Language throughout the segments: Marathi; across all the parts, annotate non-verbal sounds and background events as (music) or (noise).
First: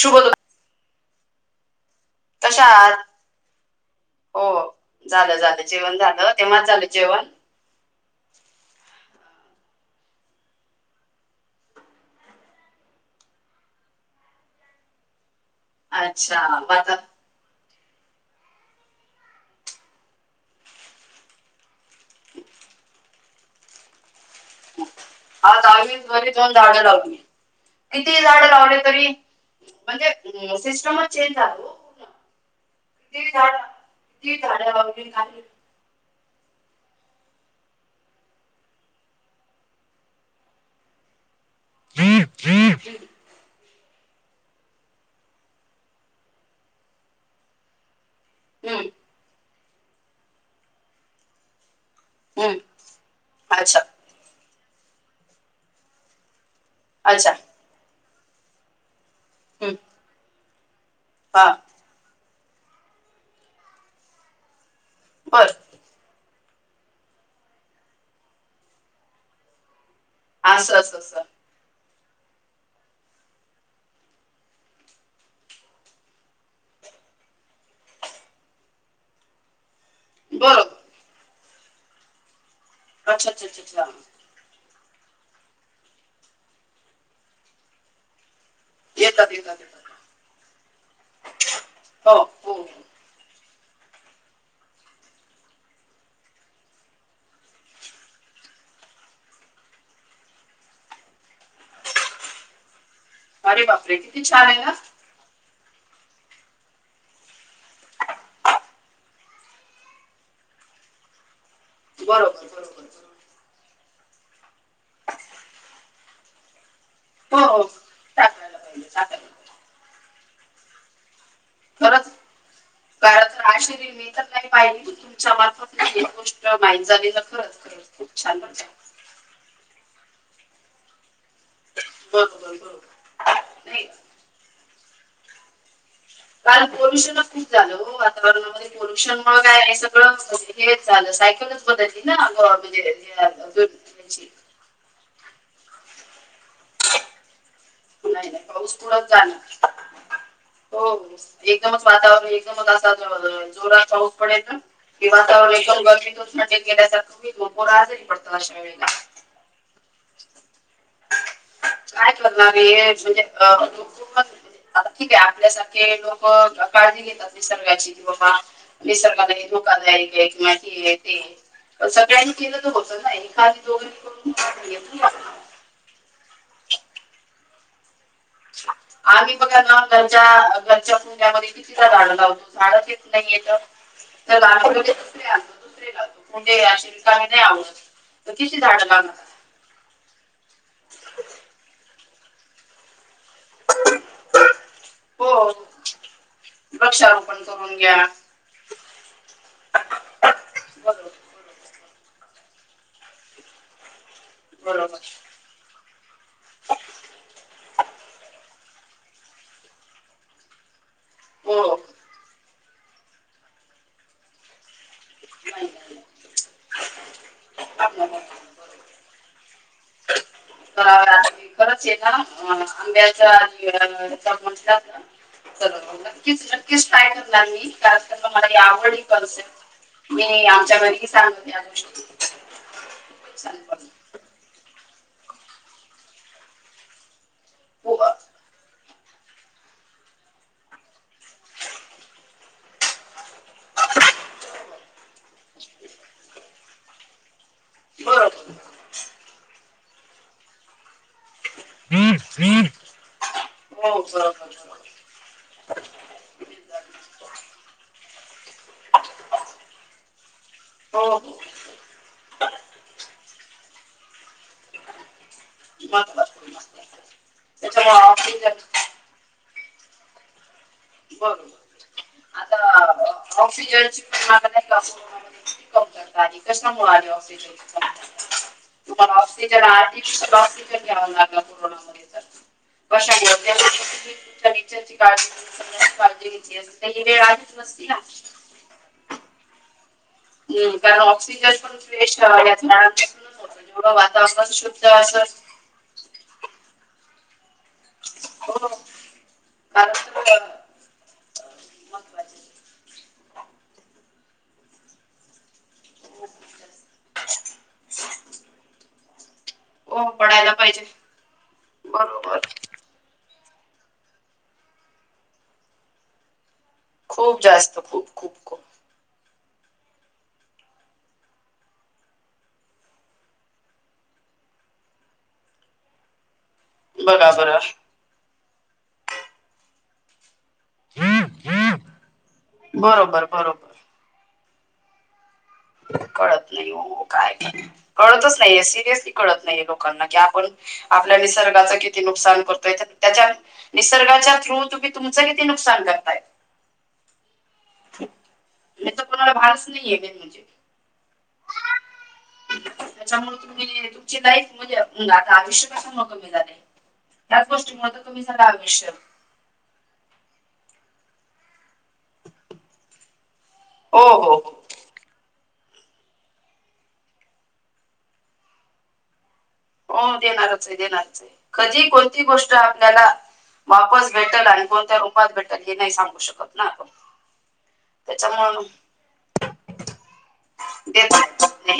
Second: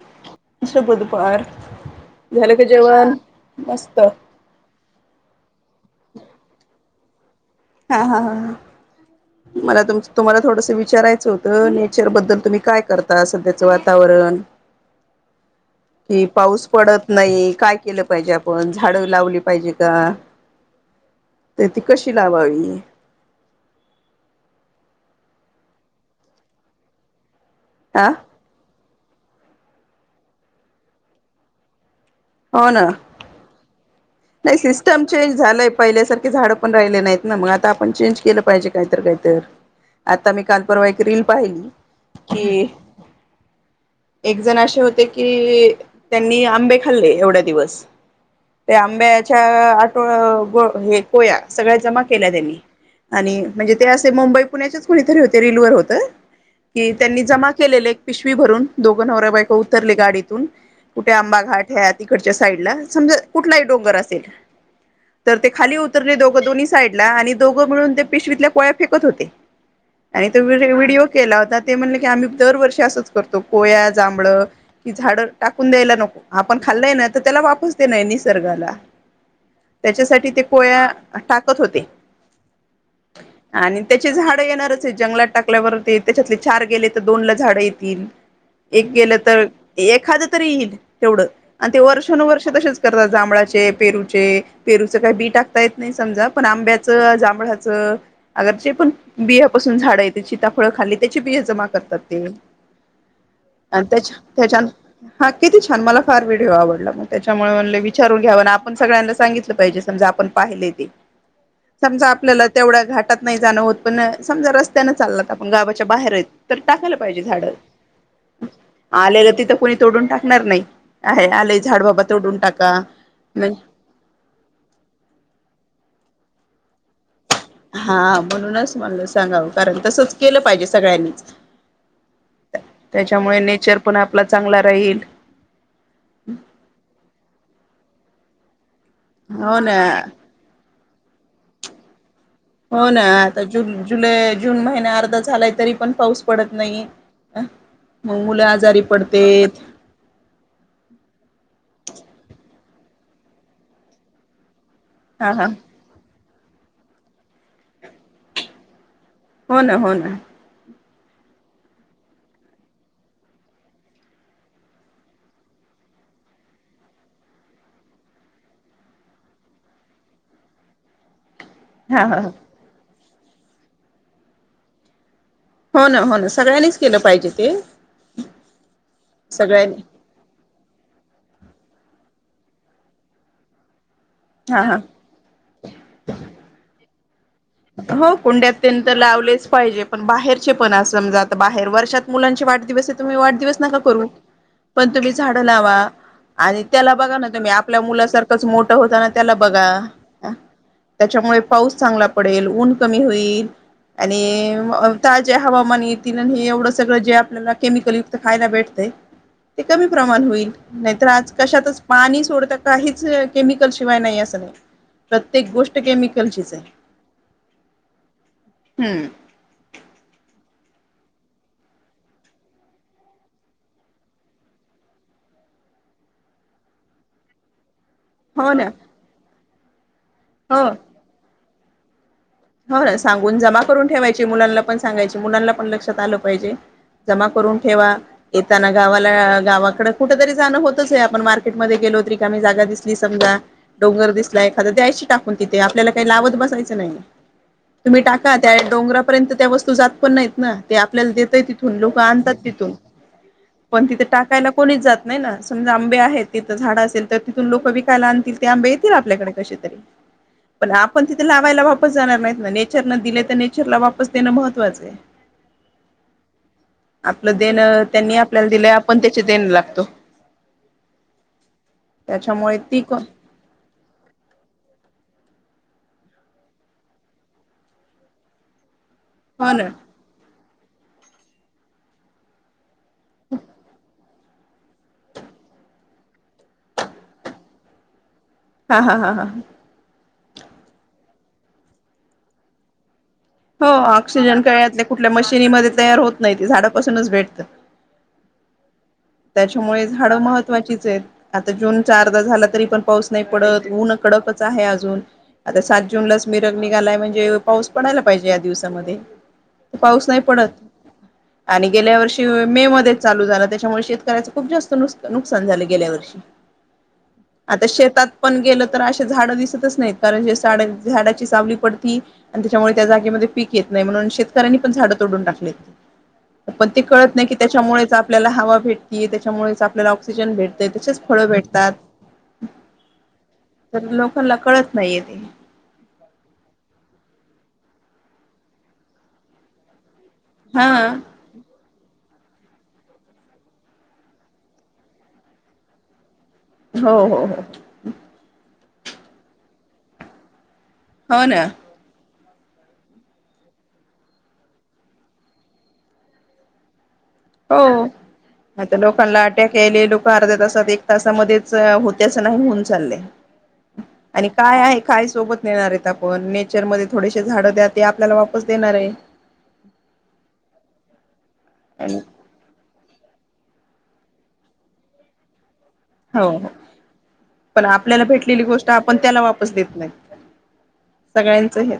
शु (inaudible) (unintelligible) शुभ दुपार झालं कशा का आहात? जेवण? मस्त हो झालं झालं जेवण झालं. तेव्हाच झालं जेवण हा हा हा हा मला तुम्हाला थोडसं विचारायचं होतं नेचरबद्दल तुम्ही काय करता? सध्याचं वातावरण (inaudible) कि अच्छा पाऊस मग आता पडत नायी काय केलं पाहिजे? आपण झाडं लावली पाहिजे का? तर ती कशी लावावी? आज आम्ही वरी जाऊन झाडं लागली हा किती झाडं लावले, तरी म्हणजे सिस्टमच चेंज झालं ना? हो ना ती झाडं नाही सिस्टम चेंज झालय पहिल्यासारखे झाड पण राहिले नाहीत, ना मग आता आपण चेंज केलं पाहिजे काय तर काय तर आता मी काल परवा एक रील पाहिली, की हम्म एक जण अशे होते की त्यांनी आंबे खाल्ले एवढ्या दिवस ते हम् आंब्याच्या आठो ग हे कोया सगळ्या जमा केल्या हम्म त्यांनी आणि म्हणजे अच्छा ते अस मुंबई पुण्याच्याच कुणीतरी होते रिलवर होत की त्यांनी अच्छा जमा केलेले एक पिशवी भरून दोघ नवरा बायको हम्म उतरले गाडीतून. कुठे आंबा हा घाट हे आहे तिकडच्या साईडला. समजा कुठलाही - डोंगर असेल तर बर ते खाली उत - -रले दोघं दोन साईडला. आणि दोघं मिळून ते पिशवीतल्या कोया फेकत होते. आणि तो असं असं व्हडिओ असं केला होता. ते म्हणले की आम्ही दरवर्षी असंच करतो कोया, जांभळ- झाड टाकून द्यायला नको. आपण खाल्लंय ना? तर त्याला वापस देणए. नि- -सर्गाला. त्याच्यासाठी ते कोया बरोबर टाकत होते. अच्छा अच्छा अच्छा आणि अच्छा त्याची झाड येणारच आहेत जंगलात. टाकल्यावर ते त्याच्यातले चार गेले तर दोन ला झाडं येतील. एक गेलं येतात तर, येतात येतात एखाद तरी येईल तेवढं. आणि ते हो वर्षानुवर्ष हो तसेच- करतात. जांभळाचे, पेरूचे- पेरूचं काही बी टाकता येत नाही समजा. पण आंब्याचं, जांभळाचं. अग जे पण बियापासून झाडं येता. त्या सिताफळ खाल्ली त्याची बिया जमा करतात ते. अरे अन बापरे त्याच्या, किती छान आहे त्याच्यान ना हा. किती छान. मला फार व्हिडिओ आवडला. मग त्याच्यामुळे म्हणले - विचारून घ्याव ना? आपण सगळ्यांना सांगितलं पाहिजे. समजा आपण पाहिलेय ते. समजा आपल्याला बरोबर बरोबर तेवढ्या घाटात बरोबर नाही जाणं होत. पण समजा रस्त्यान चाललात आपण गावाच्या बाहेरएत. तर टाकायला पाहिजे झाड. हो हो टाकायला पाहिजे टाकायला आलेलं पाहिजे तिथं कोणी- तोडून टाकणार नाही. आहे आलय झाड बाबा खरंच तोडून टाक. (unintelligible) मी तर नाही पाहिली. तुमच्या मार्फत गोष्ट माहीत झालेलं खरं. हा. म्हणूनच म्हणलं सांगाव. कारण तसंच केलं पाहिजे सगळ्यांनी. बरोबर बरोबर त्याच्यामुळे नेचर नाही का? पण आपला चांगला राहील. काय पोल्युशनच खूप झालं हो वातावरणामध्ये. पोल्युशन म हो काय ना सगळं- हेच झालं. सायकलच बदलली ना? म्हणजे हो ना. हे- अ, आता जुन दोन- जुलै, याची जून महिना अर्धा झालाय तरी पण पाऊस पडत नाहीए. आ. मग नाही नाही मुलं पाऊस आजारी पुढंच जाणार पडतेत. हो. एकदमच वातावरण एकदमच असा ज जोरात पाऊस पडायचा. कि हा हा वातावरण एकदम गर्मीतून थंडीत गेल्यासारख होईल. मग पोर आजारी पडता अशा वेळेला. हो ना. हो ना. काय करणार? हे म्हणजे अ (unintelligible) आता ठीक आहे. आपल्यासारखे लोक काळजी घेत- -तात निसर्गाची. किंवा बा निसर्ग (unintelligible) धोकादायक आहे किंवा हे ए ते ए. हा हा सगळ्यांनी केलं तर होत ना? एकानी दोघानी करून (unintelligible) हो ना. हो ना. सगळ्यांनीच केलं पाहिजे ते. आधी बघा ना सगळ्यांनी त्या घरच्या कुंड्यांमधे कितीदा झाडं लावतो. झाडच येत नाहीयेत. दुसर हा हा आणतो. दुसरे लावतो. कुंड्या या अशा रिकाम्या नाही आवडत. हो. तर कुंड्यात किती तेन झाडं तर लागणार लावलेच पाहिजेत. पण बाहेरचे पण आहे समजा. आता बाहेर वर्षात मुलांचे वाढदिवस आहे तर तुम्ही वाढदिवस नका करू. पण तुम्ही झाडं हो लावा. आणि त्याला बघा ना वृक्षारोपण तुम्ही करून आपल्या घ्या मुलासारखं- - च मोठ होताना त्याला बघा. बरोबर त्याच्यामुळे पाऊस चांगला- पडेल. ऊन कमी होईल. आणि बरोबर ताजे हवामान- हे एवढं सगळं जे आपल्याला केमिकल युक्त खायला भेटतंय. ते कमी प्रमाण होईल. नाहीतर आज हो कशातच पाणी सोडता, काहीच केमिकल शिवाय नाहीए सगळं. प्रत्येक नाही, गोष्ट नाही. नाही. केमिकलचीच आहे. (unintelligible) हम्म. का करच हाय का? हा. आंब्याच्या (unintelligible) तर नक्कीच नक्कीच ट्राय करणार मी. का तर मला हो लई ना आवडाय करसेन मी हो आमच्या घरीही सांगते (unintelligible) हो ना सांगून जमा करून ठेवायची मुलांना पण सांगायची मुलांना पण लक्षात आलं पाहिजे. जमा करून ठेवा हो येताना गावाला गावाकड कुठ तरी जाणं होतच आहे आपण मार्केटमध्ये गेलो तरी रिकामी जागा दिसली समजा डोंगर दिसला एखादा द्यायशी टाकून तिथे आपल्याला काही लावत बसायचं नाही. तुम्ही टाका बरोबर त्या डोंगरापर्यंत त्या वस्तू जात पण नाहीत ना ते आपल्याला देतय तिथ लोक आणतात तिथून हो पण तिथ बरोबर टाकायला बरोबर कोणीच जात नाही ना. समजा आंबे आहेत तिथं झाडं असेल तर तिथून लोक विकायला आणतील. ते आंबे येतील आपल्याकडे कशे तरी पण आपण हो तिथे हो लावायला वाप जाणार नाहीत ना नेचर न दिलय तर नेचरला वापस देणं महत्वाचं आहे. महत्वाचं आहे, महत्वाचं आहे. आपलं देण त्याच्यामुळे त्यांनी आपल्याला ऑक्सिजन दिलंय आपण त्याची देण लागतो. ब घ त्याच्यामुळे आता ती कोण ऑक्सिजनची (unintelligible) कमतरता आलो. कशामुळे आल ऑक्सिजनची कमतरता? तुम्हाला हो ऑक्सिजन ना आर्टिफिशल ऑक्सिजन घ्याव लागल कोरोना मध्ये तर. कशामुळ (unintelligible) काळजी (unintelligible) का ही वेळ आहेत नसती ना. हा हा हा हा. हम् कारण ऑक्सिजन पण फिनीश कराव याचा. हो ऑक्सिजन काय यातल्या कुठल्या मशिनीमध्ये तयार होत नाही ते झाडापासूनच भेटत. हो. त्याच्यामुळे कारण झाडं तर महत्त्वाचीच आहेत. आता जून चा अर्धा झाला तरी पण पाऊस नाही पडत ऊन कडकच आहे अजून आता सात् जून लाच मीरग निघालाय म्हणजे पाऊस पडयला पाहिजे या दिवसामध्ये. पाऊस हो नाही पडत पडायला पाहिजे आणि गेल्या वर्षी बरोबर मे मध्ये चालू झाला त्याच्यामुळे शेतकऱ्याच खूप जास्त नुसका नुकसान झालय गेल्या वर्षी. खूप आता जास्त शेतात खूप खूप पण खूप गेल तर अशे झाड दिसतच नाहीत. कारण जे झाडे -झाडाची सावली पडती आणि त्याच्यामुळे त्या जागेमध्ये पीक येत नाही म्हणून शेतकऱ्यांनी पण झाडं तोडून टाकलीत. पण ते कळत नाही बघा की बरं त्याच्यामुळेच आपल्याला हवा भेटती त्याच्यामुळेच आपल्याला ऑक्सिजन भेट ते त्याचेच फळं भेटतात. बरोबर तर बरोबर लोकांनला कळत नाहीय ते कळत नाही ओ. काय करणार? कळतच नाहीे सिरियसली कळत नाहीये लोकांना की हा (unintelligible) आपल्या निसर्गाचा कि किती नुकसान करतोय? त्याच्यात निसर्गाच्या थ्रू तुम्ही तुमचं किती नुकसान करताय? हो हो हो. इथ कुणाला भानच नाहीये मेन म्हणजे. हो ना? (unintelligible) त्याच्यामुळ तुम्ही तुमची लाईफ म्हणजे आता आयुष्य कसा म कमी झालंय. याच गोष्टीमुळ तर तुम्ही सगळ आयुष्य त केली लोक अर्ध्या तासात एक तासामध्येच होते असं नाही होऊन चाललंय. हो आणि हो हो काय आहे? काय सोबत नेणार आहेत आपण नेचर मध्ये थोडेसे झाड द्या ते आपल्याला वापस देणार आहे. हो देणारच आहे देणारच आहे कधी आणि कोणती गोष्ट आप आपल्याला वापस भेटल आणि कोणत्या रूपात भेटल हे नाही सांगू हो हो शकत ना आपण. पण आपल्याला भेटलेली त्याच्यामुळं गोष्ट आपण त्याला वापस देत नाही. (inaudible) सगळ्यांचं हे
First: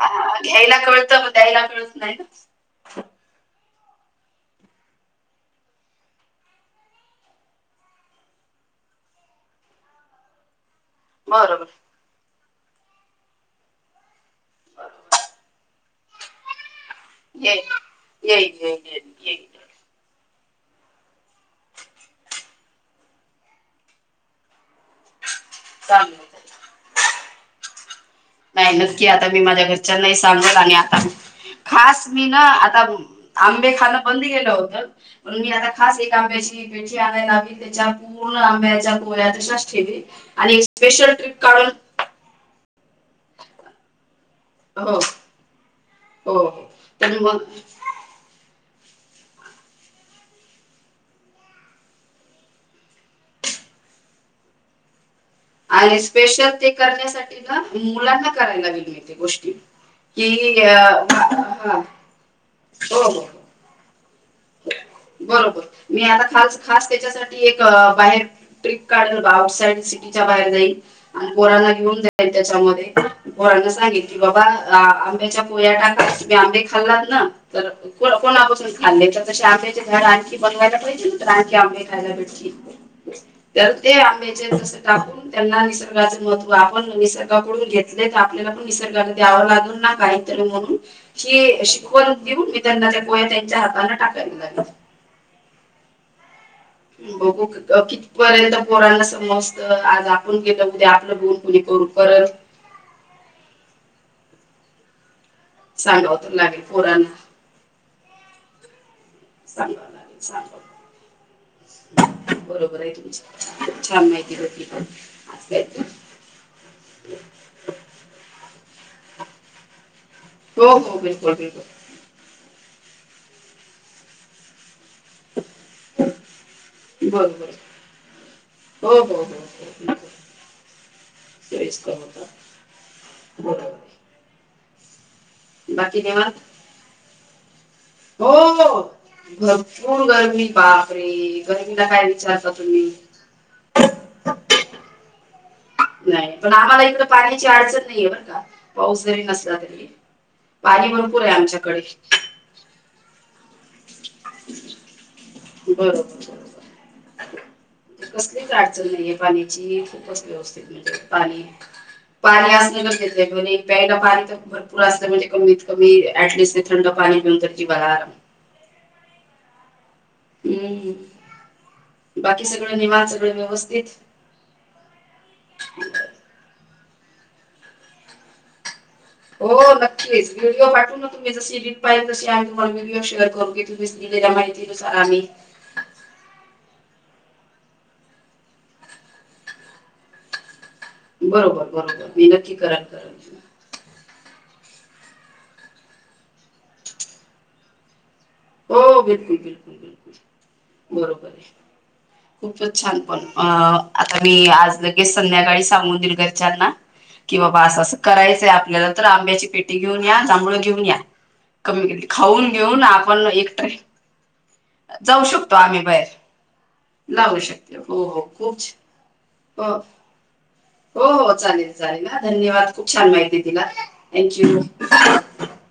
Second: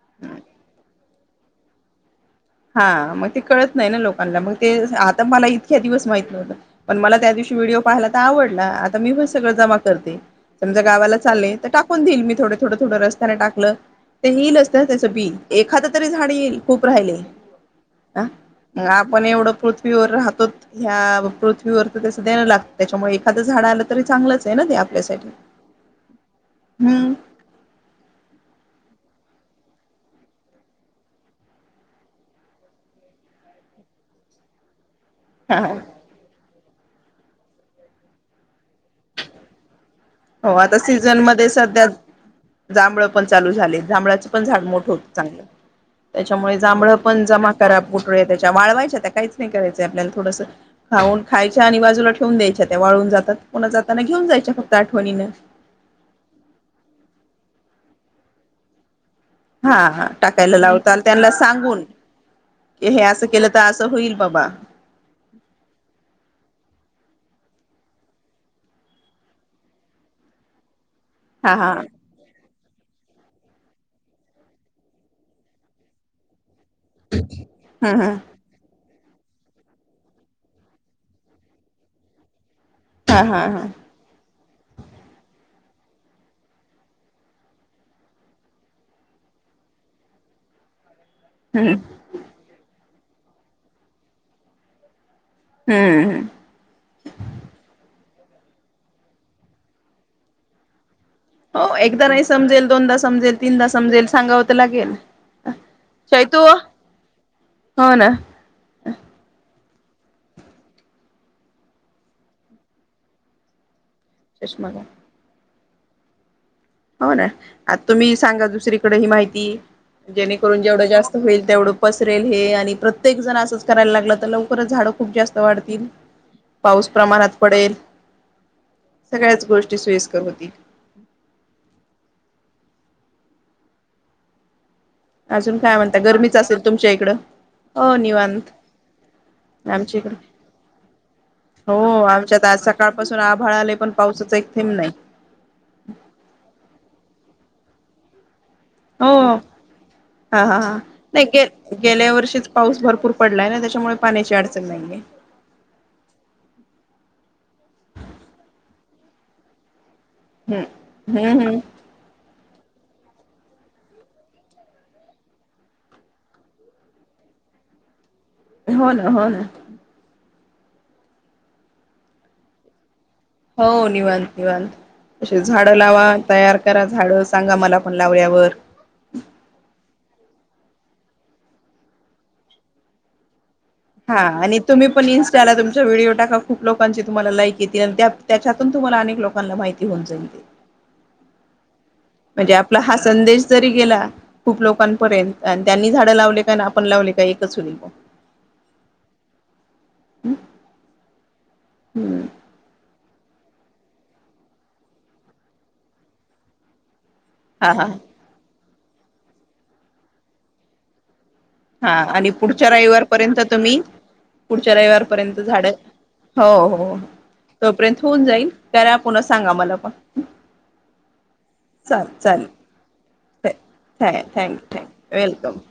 हा घ्यायला कळतं मग द्यायला कळत नाही. हा म ते कळत नाही ना लोकांना म ते आता मला इतक्या दिवस माहित नव्हतं. पण मला त्या दिवशी व्हिडिओ पाहायला तर आवडला आता मी पण सगळं जमा करते. समजा गावाला चालेय बरोबर तर टाकून देईल मी थोडं थोड थोडं रस्त्याने टाकलं ते येईलच ना त्याचं बी एखाद तरी झाड येईल खूप राहिले. येईल ह येईल मग येईल येईल आपण एवढं येईल पृथ्वीवर राहतो ह्या पृथ्वीवर तर त्यास देणं लागतं त्याच्यामुळे एखादं झाड आलं तरी चांगलंच आहे ना ते आपल्यासाठी. चांगलं. हम्. नाही नक्की आता मी माझ्या घरच्यां नाही सांगल आणि आता खास मी ना आता आंबे खाणं बंद केलं होत. पण मी हा आता खास एक आंब्याची पेटी आणायला हवी त्याच्या पूर्ण आब्याच्या गो्या तशच ठेवी हो आणि एक आता स्पेशल ट्रिप सीझनमध्येध्ये काढून सध्या जांभळ पण चालू झाले जांभळाच्या पण झाड मोठ हो होत हो चांगलं हो त्याच्यामुळे जांभळ तर पण मग जमा करा. गुठळ्या त्याच्या वाळवायच्या त्या काहीच नाही करायचंय आपल्याला थोडंसं खाऊन खायच्या आणि बाजूला ठेवून द्यायच्या त्या वाळून जातात पुन जाताना घेऊन जायच्या फक्त आठवणीनं. आणि स्पेशल ते करण्यासाठी ना मुलांना करायला लावीन मी ते गोष्ट. हा हा टाकायला लावताल त्यांना सांगून क हे हो हो असं हो केलं त असं होईल बाबा. बरोबर मी आता खास खास त्याच्यासाठी एक बाहेर ट्रीप काढायला आउटसाईड सिटीच्या बाहेर जाईल आणि हा हा पोरांना घेऊन जाईन. त्याच्यामध्ये पोरांना सांगीन की बाबा आंब्याच्या कोया टाका तुम्ही आंबे खाल्लात ना तर हम्म हम्म कोणापासून खाल्ले. तशे आंब्याचे झाडे आणखी बनवायला पाहिजे ना तर आणखी आंबे खायला भेटतील हा हा हा तर ते आंब्याचे तस टाकून त्यांना निसर्गाचं महत्व आपण निसर्गाकडून घेतले तर आपल्याला पण निसर्गाला द्यावं लागल ना काय. तर म्हणून हि हम्म शिकवण देऊन मी त्यांना त्या कोया त्यांच्या हाताने टाकायला लावीन. हम्म. बघू कितीपर्यंत पोरांना समजत आज आपण केलं उद्या आपलं गुण हो एकदा नाही समजेल दोनदा समजेल तीनदा समजेल सांगावं तर लागेल. सांगाव तर शैतू लागेल पोरना. हो ना. सांगाव लागेल सांगव लागेल बरोबर आहे तुम छान माहिती ती भेटली चष्मा घाल आज हो ना आता तुम्ही सांगा दुसरीकडे ही माहिती जेणेकरून हो जेवढं हो जास्त बिलकुल होईल तेवढं बिलकुल पसरेल हे आणि प्रत्येक जण असंच करायला लागलं तर लवकरच झाड खूप जास्त वाढतील पाऊस प्रमाणात बरोबर आहे. पडेल. सगळ्याच गोष्टी सोयीस्कर होतील. सोयिस्कर होतात बरोबर. आहे अजून काय म्हणता बाकी गरमीच निवांत असेल तुमच्या इकडं, हो निवांत. आमच्या भरपूर इकडे गरमी बाप रे, गरमीला काय विचारता तुम्ही. थोडं आभाळ आले पण, पावसाचा एक थेबं नाही. नाही पण आम्हाला इकड पाण्याची अडचण नहीये आहे बर का. पाऊस हो जरी नसला तरी हा हा हा पाणी भरपूर नाही आहे आमच्याकडे गे-गेल्या वर्षी पाऊस भरपूर पडलाय ना, त्याच्यामुळे पाण्याची अडचण नाहीये. बरोबर कसलीच अडचण नहीये पाण्याची. व्यवस्थित मिळतंय हम्म पाणी, हम्म हम्म पाणी असून नं देत्या दोनी प्यायला पाणी तर. भरपूर असल म्हणजे, कमीत कमी ऍटलिस्ट ते थंड पाणी पीऊन तर जीवाला आराम. हो ना, हो ना. हूं बाकी सगळं निवास हो निवांत निवांत. अशें झाडं लावा, तयार करा झाडं, सांगा मला पण लावल्यावर. हो नक्कीच व्हिडिओ पाठू ना, तुम्ही जशी रील पाहेल तशी आमही तुम्हाला व्हिडओ शेअर करू. तुम्ही हा दिलेल्या आणि तुम्ही माहितीनुसार पण आम्ही इन्स्टाला तू मचे व्हिडिओ टाका खूप लोकांचे तुम्हाला लाईक येतील, आणि त्यात त्याच्यातून तुम्हाला अनेक लोकांना माहिती होऊन जाईल ते. बरोबर, बरोबर. मी म्हणजे नक्की आपला करेन हा करेन संदेश जरी गेला खूप लोकांपर्यंत, आण त्यांनी झाडं लावले काय, नं आपण लावले काय एकच होईल मग. हो बिलकुल, बिलकुल, बिलकुल, बरोबर आहे. हम्म खूपच छान पण, अ आता मी आज लगेच संध्याकाळी सांगून देईल घरच्यांना. कि बाबा हा असं हा असं करायचंय आपल्याला, तर आंब्याची पेटी घेऊन या, जांभळ घेऊन या. कमी हा केलीती, आणि खाऊन पुढच्या घेऊ ना आपण रविवारपर्यंत एकट्रे. तुम्ही पुढच्या रविवारपर्यंत झाडं हो हो लावू शकते तोपर्यंत हो हो होऊन जाईल, खूप छ- त्याला पुन्हा सांगा हो मला पण. हो चालेल चालेल हा धन्यवाद, खूप छान माहिती तिला thank you thank thank you thank you you. (unintelligible)